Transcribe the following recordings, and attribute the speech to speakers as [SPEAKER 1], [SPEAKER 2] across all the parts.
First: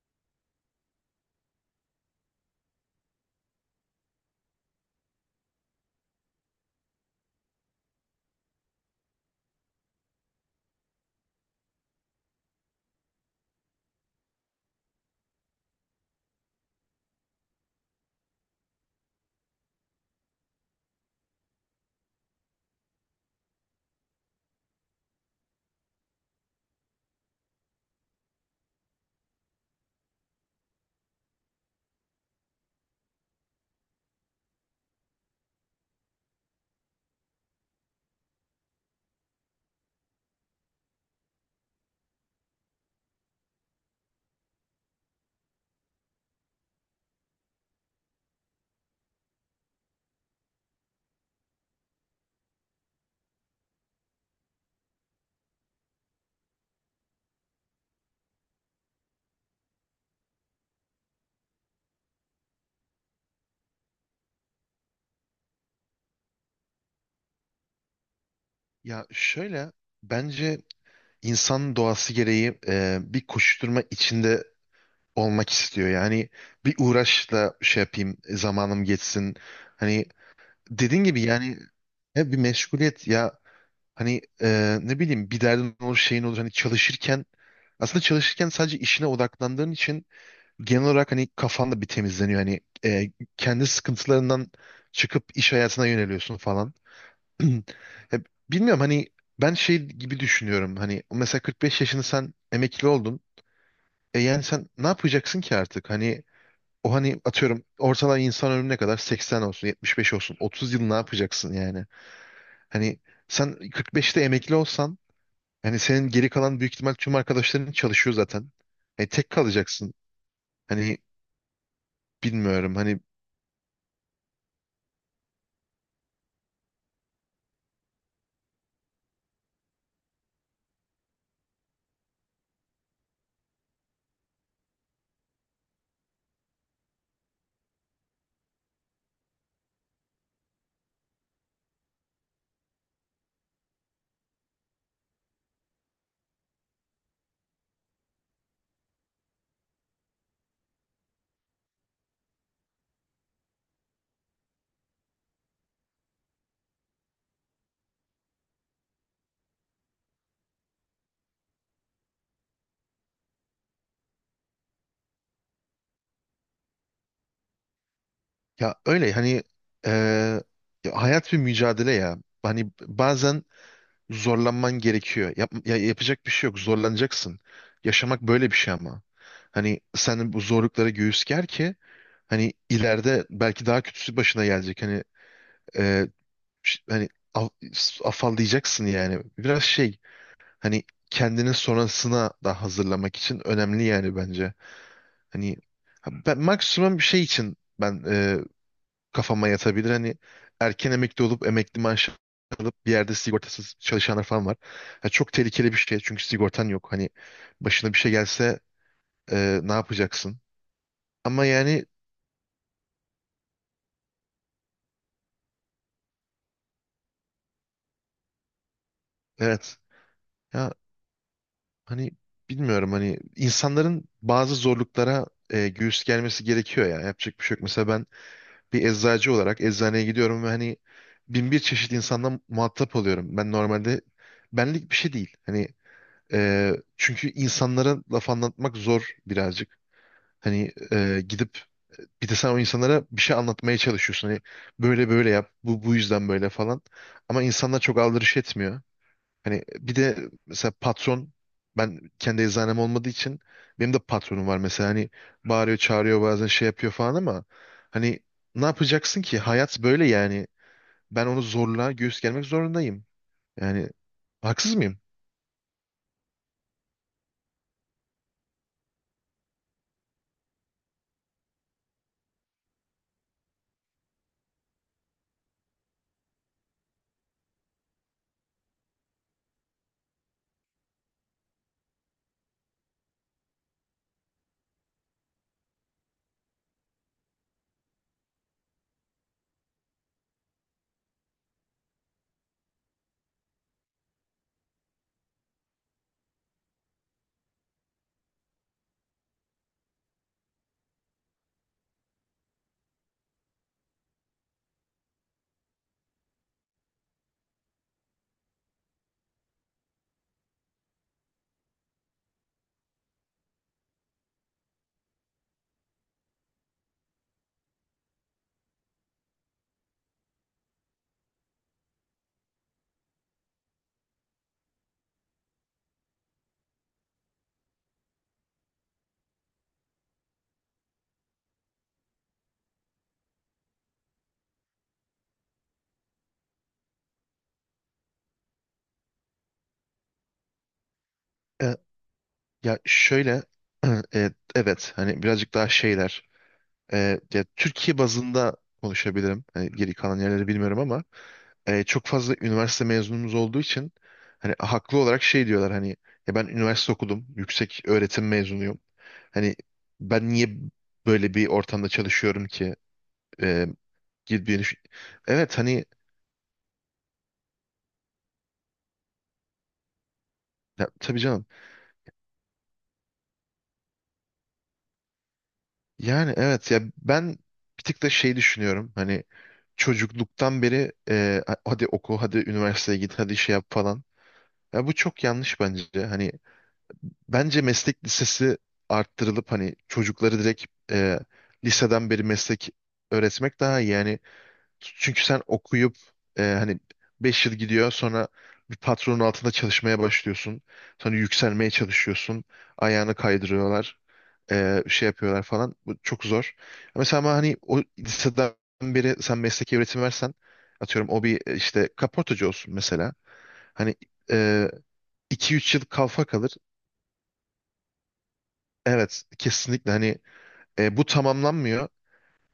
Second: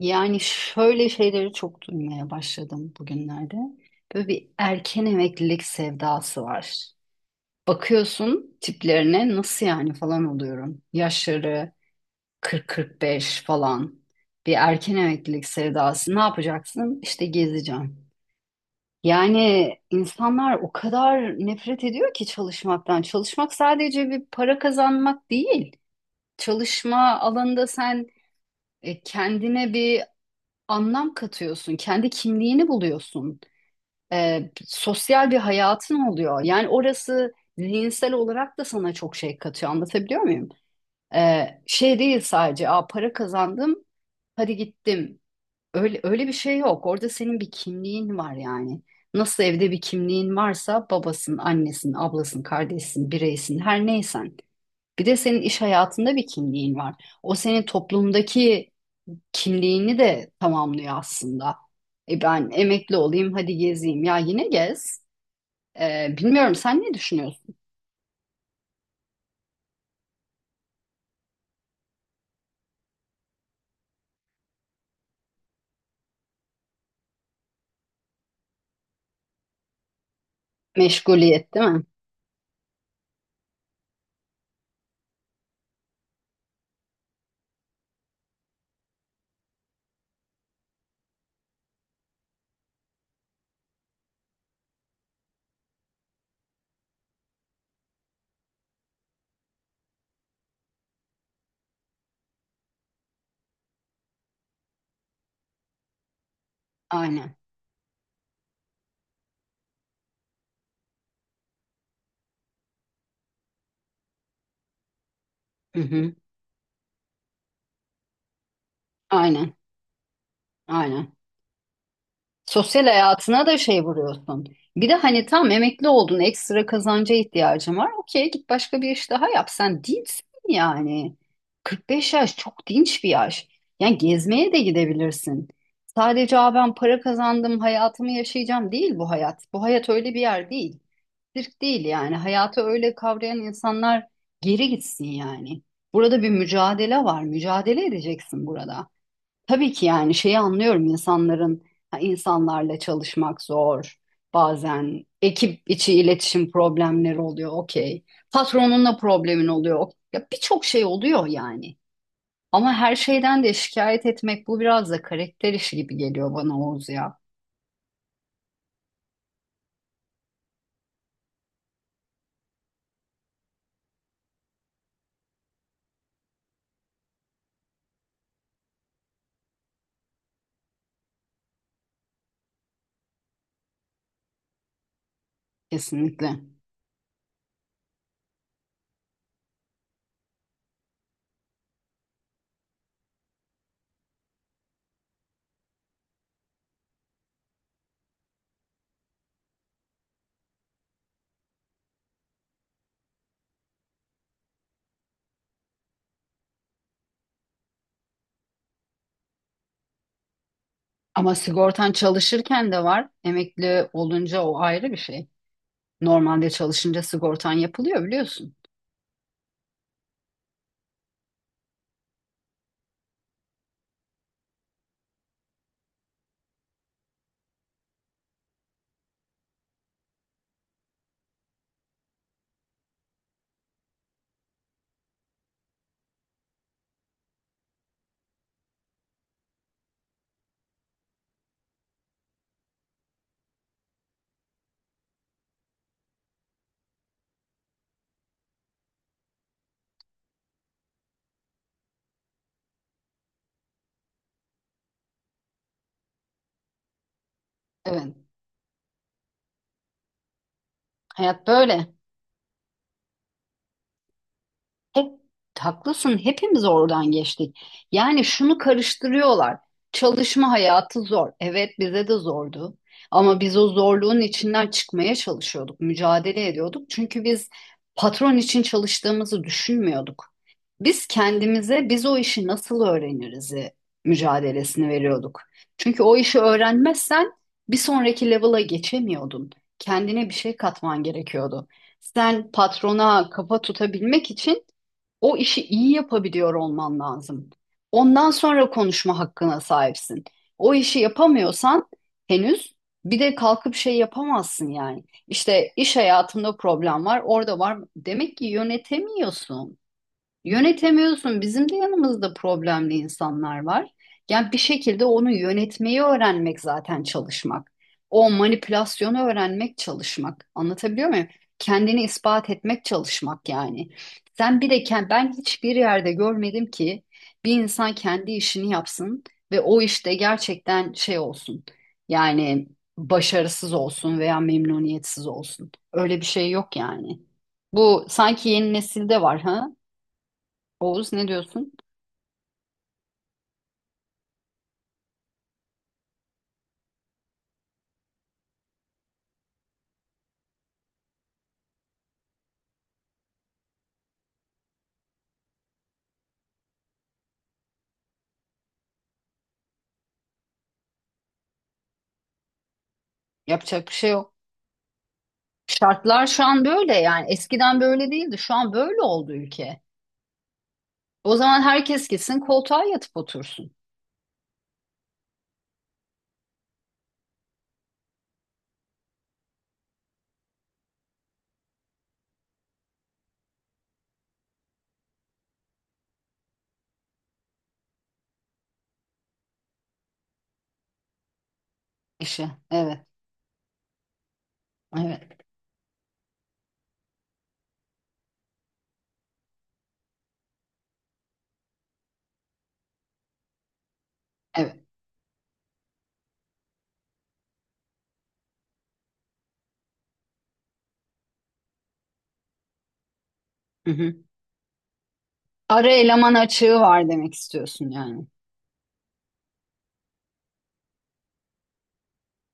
[SPEAKER 1] Yani şöyle şeyleri çok duymaya başladım bugünlerde. Böyle bir erken emeklilik sevdası var. Bakıyorsun tiplerine nasıl yani falan oluyorum. Yaşları 40-45 falan. Bir erken emeklilik sevdası. Ne yapacaksın? İşte gezeceğim. Yani insanlar o kadar nefret ediyor ki çalışmaktan. Çalışmak sadece bir para kazanmak değil. Çalışma alanında sen kendine bir anlam katıyorsun, kendi kimliğini buluyorsun. Sosyal bir hayatın oluyor. Yani orası zihinsel olarak da sana çok şey katıyor. Anlatabiliyor muyum? Şey değil sadece, para kazandım, hadi gittim. Öyle öyle bir şey yok. Orada senin bir kimliğin var yani. Nasıl evde bir kimliğin varsa babasın, annesin, ablasın, kardeşsin, bireysin, her neysen. Bir de senin iş hayatında bir kimliğin var. O senin toplumdaki kimliğini de tamamlıyor aslında. E ben emekli olayım, hadi gezeyim. Ya yine gez. Bilmiyorum, sen ne düşünüyorsun?
[SPEAKER 2] Ya şöyle bence insan doğası gereği bir koşuşturma içinde olmak istiyor. Yani bir uğraşla şey yapayım, zamanım geçsin. Hani dediğin gibi
[SPEAKER 1] Meşguliyet
[SPEAKER 2] yani
[SPEAKER 1] değil mi?
[SPEAKER 2] hep bir meşguliyet ya hani ne bileyim bir derdin olur şeyin olur hani çalışırken aslında çalışırken sadece işine odaklandığın için genel olarak hani kafan da bir temizleniyor. Hani e, kendi sıkıntılarından çıkıp iş hayatına yöneliyorsun falan. Ya bilmiyorum hani ben şey gibi düşünüyorum hani mesela 45 yaşını sen emekli oldun. E yani sen ne yapacaksın ki artık? Hani o hani
[SPEAKER 1] Aynen.
[SPEAKER 2] atıyorum ortalama insan ömrüne kadar 80 olsun, 75 olsun, 30 yıl ne yapacaksın yani? Hani sen 45'te emekli olsan hani
[SPEAKER 1] Hı
[SPEAKER 2] senin
[SPEAKER 1] hı.
[SPEAKER 2] geri kalan büyük ihtimal tüm arkadaşların çalışıyor zaten. E tek
[SPEAKER 1] Aynen.
[SPEAKER 2] kalacaksın. Hani
[SPEAKER 1] Aynen.
[SPEAKER 2] bilmiyorum
[SPEAKER 1] Sosyal
[SPEAKER 2] hani
[SPEAKER 1] hayatına da şey vuruyorsun. Bir de hani tam emekli oldun, ekstra kazanca ihtiyacın var. Okey, git başka bir iş daha yap. Sen dinçsin yani. 45 yaş çok dinç bir yaş. Yani gezmeye de gidebilirsin. Sadece ben para kazandım, hayatımı yaşayacağım değil bu hayat. Bu hayat öyle bir yer değil. Sirk değil yani. Hayatı öyle kavrayan insanlar geri gitsin yani. Burada bir mücadele var. Mücadele edeceksin burada. Tabii ki yani şeyi anlıyorum insanların ha, insanlarla çalışmak zor. Bazen ekip içi iletişim problemleri oluyor. Okey. Patronunla problemin oluyor. Ya birçok şey oluyor yani. Ama her şeyden de şikayet etmek bu biraz da karakter işi gibi geliyor bana, Oğuz ya.
[SPEAKER 2] ya öyle hani, e, ya hayat bir mücadele ya. Hani bazen zorlanman gerekiyor. Yap, ya yapacak bir şey yok. Zorlanacaksın. Yaşamak böyle bir şey ama. Hani sen bu zorluklara göğüs ger ki hani ileride belki daha kötüsü başına gelecek. Hani e,
[SPEAKER 1] Kesinlikle.
[SPEAKER 2] hani afallayacaksın yani. Biraz şey hani kendini sonrasına da hazırlamak için önemli yani bence. Hani ben maksimum bir şey için ben kafama yatabilir. Hani erken emekli olup emekli maaşı alıp bir yerde sigortasız çalışanlar falan var. Ya çok tehlikeli bir şey çünkü sigortan yok. Hani başına bir şey gelse ne yapacaksın?
[SPEAKER 1] Ama
[SPEAKER 2] Ama yani
[SPEAKER 1] sigortan çalışırken de var. Emekli olunca o ayrı bir şey. Normalde çalışınca sigortan yapılıyor, biliyorsun.
[SPEAKER 2] evet ya hani bilmiyorum hani insanların bazı zorluklara göğüs gelmesi gerekiyor ya. Yapacak bir şey yok. Mesela ben bir eczacı olarak eczaneye gidiyorum ve hani bin bir çeşit insandan muhatap oluyorum. Ben normalde benlik bir şey değil. Hani çünkü insanlara laf anlatmak zor birazcık. Hani gidip bir de sen o insanlara bir şey anlatmaya çalışıyorsun. Hani böyle böyle yap, bu yüzden böyle falan. Ama insanlar çok aldırış etmiyor. Hani bir de mesela patron, ben kendi eczanem olmadığı için benim de patronum var mesela. Hani bağırıyor, çağırıyor bazen şey yapıyor falan ama
[SPEAKER 1] Evet.
[SPEAKER 2] hani ne yapacaksın ki? Hayat böyle yani. Ben onu
[SPEAKER 1] Hayat
[SPEAKER 2] zorla
[SPEAKER 1] böyle.
[SPEAKER 2] göğüs germek zorundayım. Yani haksız mıyım?
[SPEAKER 1] Hep haklısın. Hepimiz oradan geçtik. Yani şunu karıştırıyorlar. Çalışma hayatı zor. Evet, bize de zordu. Ama biz o zorluğun içinden çıkmaya çalışıyorduk, mücadele ediyorduk. Çünkü biz patron için çalıştığımızı düşünmüyorduk. Biz kendimize biz o işi nasıl öğreniriz mücadelesini veriyorduk. Çünkü o işi öğrenmezsen bir sonraki level'a geçemiyordun. Kendine bir şey katman gerekiyordu. Sen patrona kafa tutabilmek için o işi iyi yapabiliyor olman lazım. Ondan sonra konuşma hakkına sahipsin. O işi yapamıyorsan henüz bir de kalkıp şey yapamazsın yani. İşte iş hayatında problem var, orada var. Demek ki yönetemiyorsun. Yönetemiyorsun. Bizim de yanımızda problemli insanlar var. Yani bir şekilde onu yönetmeyi öğrenmek zaten çalışmak. O manipülasyonu öğrenmek çalışmak. Anlatabiliyor muyum? Kendini ispat etmek çalışmak yani. Sen bir de ben hiçbir yerde görmedim ki bir insan kendi işini yapsın ve o işte gerçekten şey olsun. Yani başarısız olsun veya memnuniyetsiz olsun. Öyle bir şey yok yani. Bu sanki yeni nesilde var, ha? Oğuz, ne diyorsun?
[SPEAKER 2] Ya şöyle evet hani birazcık daha şeyler, ya Türkiye bazında konuşabilirim. Hani geri kalan yerleri bilmiyorum ama çok fazla üniversite mezunumuz olduğu için hani haklı olarak şey diyorlar hani ya ben üniversite okudum. Yüksek öğretim mezunuyum. Hani ben niye böyle bir ortamda çalışıyorum ki? E,
[SPEAKER 1] Yapacak bir şey yok.
[SPEAKER 2] Gibi bir-. Evet hani
[SPEAKER 1] Şartlar şu an böyle yani, eskiden böyle değildi. Şu an böyle oldu ülke.
[SPEAKER 2] ya, tabii
[SPEAKER 1] O
[SPEAKER 2] canım.
[SPEAKER 1] zaman herkes gitsin koltuğa yatıp otursun
[SPEAKER 2] Yani evet ya ben bir tık da şey düşünüyorum hani çocukluktan beri hadi oku hadi üniversiteye git hadi şey yap falan. Ya bu çok yanlış bence. Hani bence meslek lisesi arttırılıp hani çocukları direkt e, liseden beri
[SPEAKER 1] işe.
[SPEAKER 2] meslek
[SPEAKER 1] Evet,
[SPEAKER 2] öğretmek daha iyi. Yani çünkü sen
[SPEAKER 1] evet,
[SPEAKER 2] okuyup hani 5 yıl gidiyor sonra bir patronun altında çalışmaya başlıyorsun. Sonra yükselmeye çalışıyorsun. Ayağını kaydırıyorlar.
[SPEAKER 1] evet.
[SPEAKER 2] Şey yapıyorlar falan. Bu çok zor. Mesela ama hani o liseden beri sen mesleki öğretim versen atıyorum o bir işte kaportacı olsun mesela.
[SPEAKER 1] Hı
[SPEAKER 2] Hani
[SPEAKER 1] hı.
[SPEAKER 2] e, 2-3 yıl
[SPEAKER 1] Ara
[SPEAKER 2] kalfa
[SPEAKER 1] eleman
[SPEAKER 2] kalır.
[SPEAKER 1] açığı var demek istiyorsun yani.
[SPEAKER 2] Evet kesinlikle hani bu tamamlanmıyor.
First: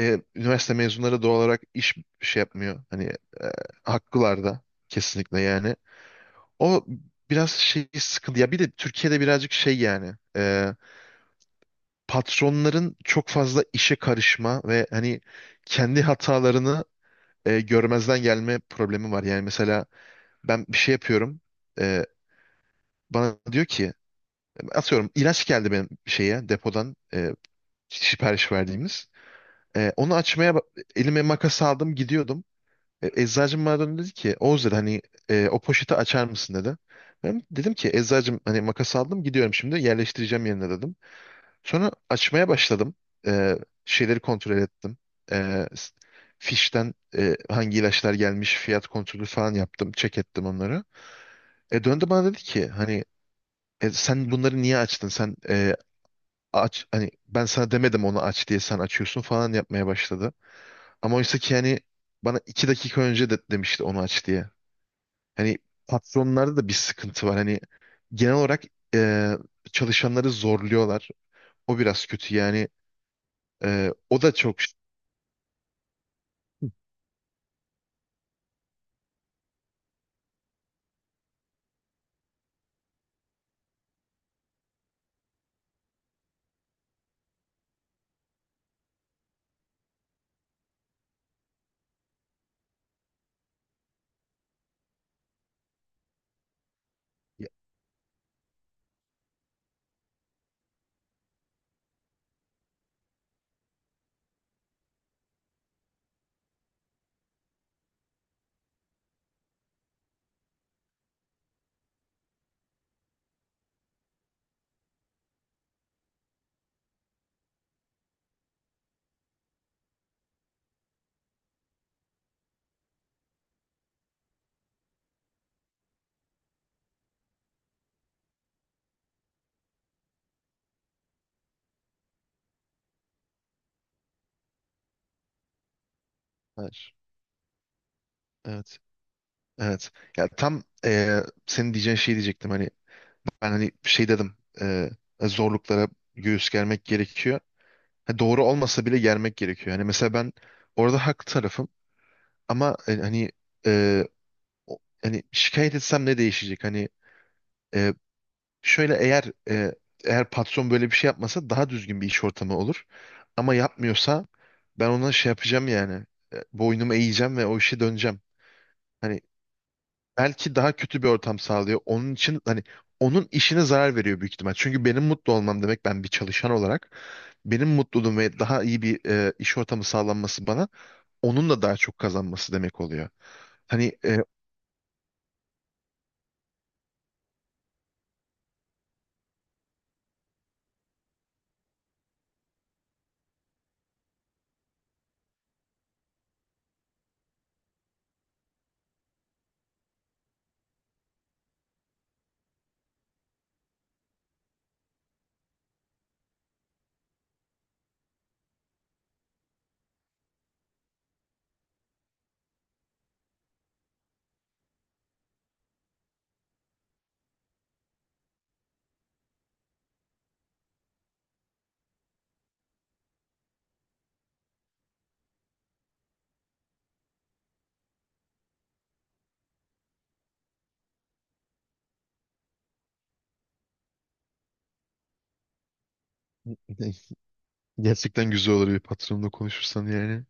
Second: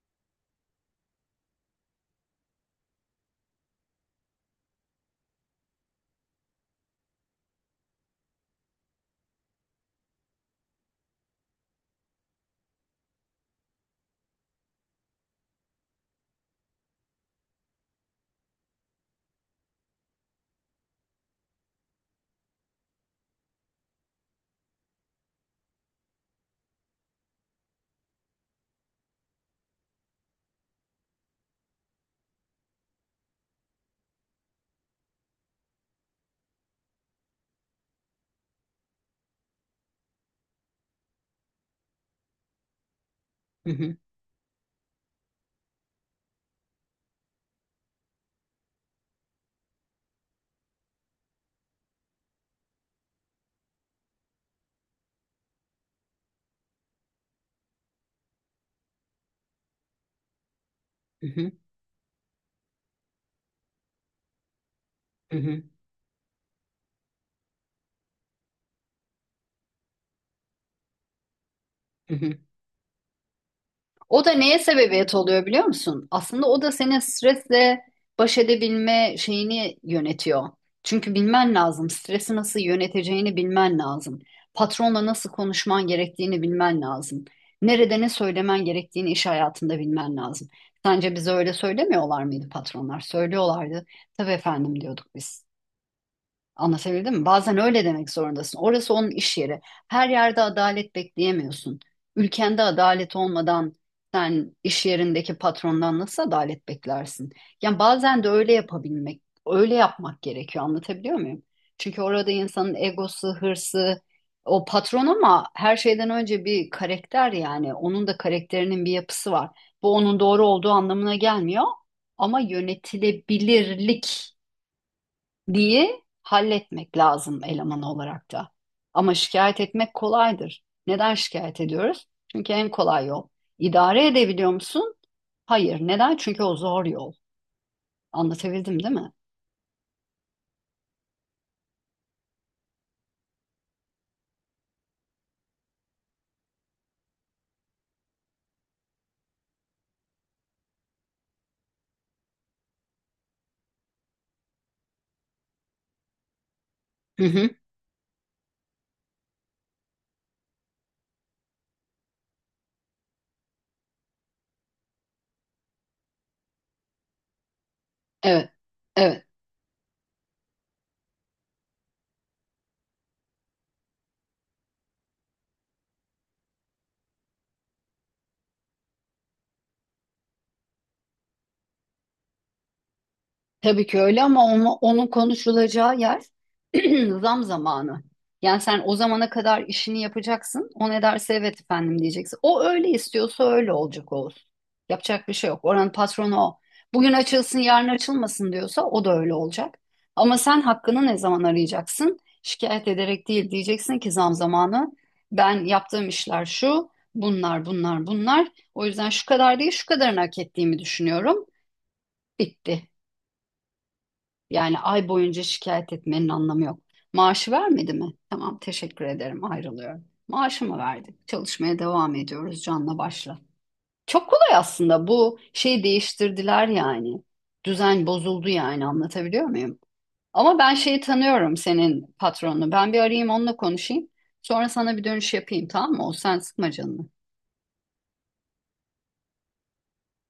[SPEAKER 2] Üniversite mezunları doğal olarak iş şey yapmıyor. Hani e, haklılar da kesinlikle yani. O biraz şey sıkıntı. Ya bir de Türkiye'de birazcık şey yani, patronların çok fazla işe karışma ve hani kendi hatalarını görmezden gelme problemi var. Yani mesela ben bir şey yapıyorum. E, Bana diyor ki atıyorum ilaç geldi benim şeye depodan sipariş verdiğimiz. E, onu açmaya elime makas aldım gidiyordum. Eczacım bana döndü dedi ki Oğuz dedi hani o poşeti açar mısın dedi. Ben dedim ki eczacım hani makas aldım gidiyorum şimdi yerleştireceğim yerine dedim. Sonra açmaya başladım. E,
[SPEAKER 1] Hı hı,
[SPEAKER 2] Şeyleri kontrol ettim. E, s- Fişten hangi ilaçlar gelmiş fiyat kontrolü falan yaptım. Check ettim onları. Döndü bana dedi ki hani: Sen bunları niye açtın? Sen aç hani ben sana demedim onu aç diye sen açıyorsun" falan yapmaya başladı. Ama
[SPEAKER 1] hı
[SPEAKER 2] oysa
[SPEAKER 1] hı,
[SPEAKER 2] ki yani bana 2 dakika önce de demişti onu aç diye.
[SPEAKER 1] hı
[SPEAKER 2] Hani
[SPEAKER 1] hı,
[SPEAKER 2] patronlarda da bir sıkıntı var. Hani genel olarak e, çalışanları zorluyorlar. O biraz
[SPEAKER 1] hı
[SPEAKER 2] kötü
[SPEAKER 1] hı.
[SPEAKER 2] yani. O
[SPEAKER 1] O da
[SPEAKER 2] da çok.
[SPEAKER 1] neye sebebiyet oluyor biliyor musun? Aslında o da senin stresle baş edebilme şeyini yönetiyor. Çünkü bilmen lazım. Stresi nasıl yöneteceğini bilmen lazım. Patronla nasıl konuşman gerektiğini bilmen lazım. Nerede ne söylemen gerektiğini iş hayatında bilmen lazım. Sence bize öyle söylemiyorlar mıydı patronlar? Söylüyorlardı. Tabii efendim diyorduk biz. Anlatabildim mi?
[SPEAKER 2] Ya,
[SPEAKER 1] Bazen öyle demek zorundasın. Orası onun iş yeri. Her yerde adalet bekleyemiyorsun. Ülkende adalet olmadan sen iş yerindeki patrondan nasıl adalet beklersin? Yani bazen de öyle yapabilmek, öyle yapmak gerekiyor. Anlatabiliyor muyum? Çünkü orada insanın egosu, hırsı, o patron, ama her şeyden önce bir karakter yani. Onun da karakterinin bir yapısı var. Bu onun doğru olduğu anlamına gelmiyor. Ama yönetilebilirlik diye halletmek lazım eleman olarak da. Ama şikayet etmek kolaydır. Neden şikayet ediyoruz? Çünkü en kolay yol. İdare edebiliyor musun? Hayır. Neden? Çünkü o
[SPEAKER 2] evet.
[SPEAKER 1] zor yol.
[SPEAKER 2] Evet.
[SPEAKER 1] Anlatabildim değil mi?
[SPEAKER 2] Evet. Ya tam senin diyeceğin şey diyecektim. Hani ben hani şey dedim. Zorluklara göğüs germek gerekiyor. Ha, doğru olmasa bile yermek gerekiyor. Hani mesela ben orada haklı tarafım ama hani e, hani şikayet etsem ne değişecek? Hani
[SPEAKER 1] Hı hı.
[SPEAKER 2] e, şöyle eğer, e, eğer patron böyle bir şey yapmasa daha düzgün bir iş ortamı olur. Ama yapmıyorsa ben ona şey yapacağım yani. Boynumu eğeceğim ve o işe döneceğim.
[SPEAKER 1] Evet.
[SPEAKER 2] Hani
[SPEAKER 1] Evet.
[SPEAKER 2] belki daha kötü bir ortam sağlıyor. Onun için hani onun işine zarar veriyor büyük ihtimal. Çünkü benim mutlu olmam demek ben bir çalışan olarak benim mutluluğum ve daha iyi bir iş ortamı sağlanması bana onun da daha çok kazanması demek oluyor.
[SPEAKER 1] Tabii
[SPEAKER 2] Hani
[SPEAKER 1] ki öyle, ama onu, onun konuşulacağı yer zam zamanı. Yani sen o zamana kadar işini yapacaksın. O ne derse evet efendim diyeceksin. O öyle istiyorsa öyle olacak olsun. Yapacak bir şey yok. Oranın patronu o. Bugün açılsın yarın açılmasın diyorsa o da öyle olacak. Ama sen hakkını ne zaman arayacaksın? Şikayet ederek değil, diyeceksin ki zam zamanı. Ben yaptığım işler şu, bunlar bunlar bunlar. O yüzden şu kadar değil şu kadarını hak ettiğimi düşünüyorum. Bitti. Yani ay boyunca şikayet etmenin anlamı yok. Maaşı vermedi mi? Tamam, teşekkür ederim, ayrılıyorum. Maaşımı verdik. Çalışmaya devam ediyoruz canla başla. Çok kolay aslında bu şeyi değiştirdiler yani. Düzen bozuldu yani, anlatabiliyor muyum? Ama ben şeyi tanıyorum, senin patronunu. Ben bir arayayım, onunla konuşayım. Sonra sana bir dönüş yapayım, tamam mı? O sen sıkma canını.
[SPEAKER 2] gerçekten güzel olur bir patronla konuşursan yani.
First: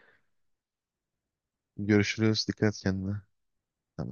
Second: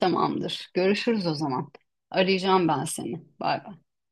[SPEAKER 1] Tamamdır. Görüşürüz o zaman.
[SPEAKER 2] Görüşürüz.
[SPEAKER 1] Arayacağım
[SPEAKER 2] Dikkat et
[SPEAKER 1] ben
[SPEAKER 2] kendine.
[SPEAKER 1] seni. Bay bay.
[SPEAKER 2] Tamam.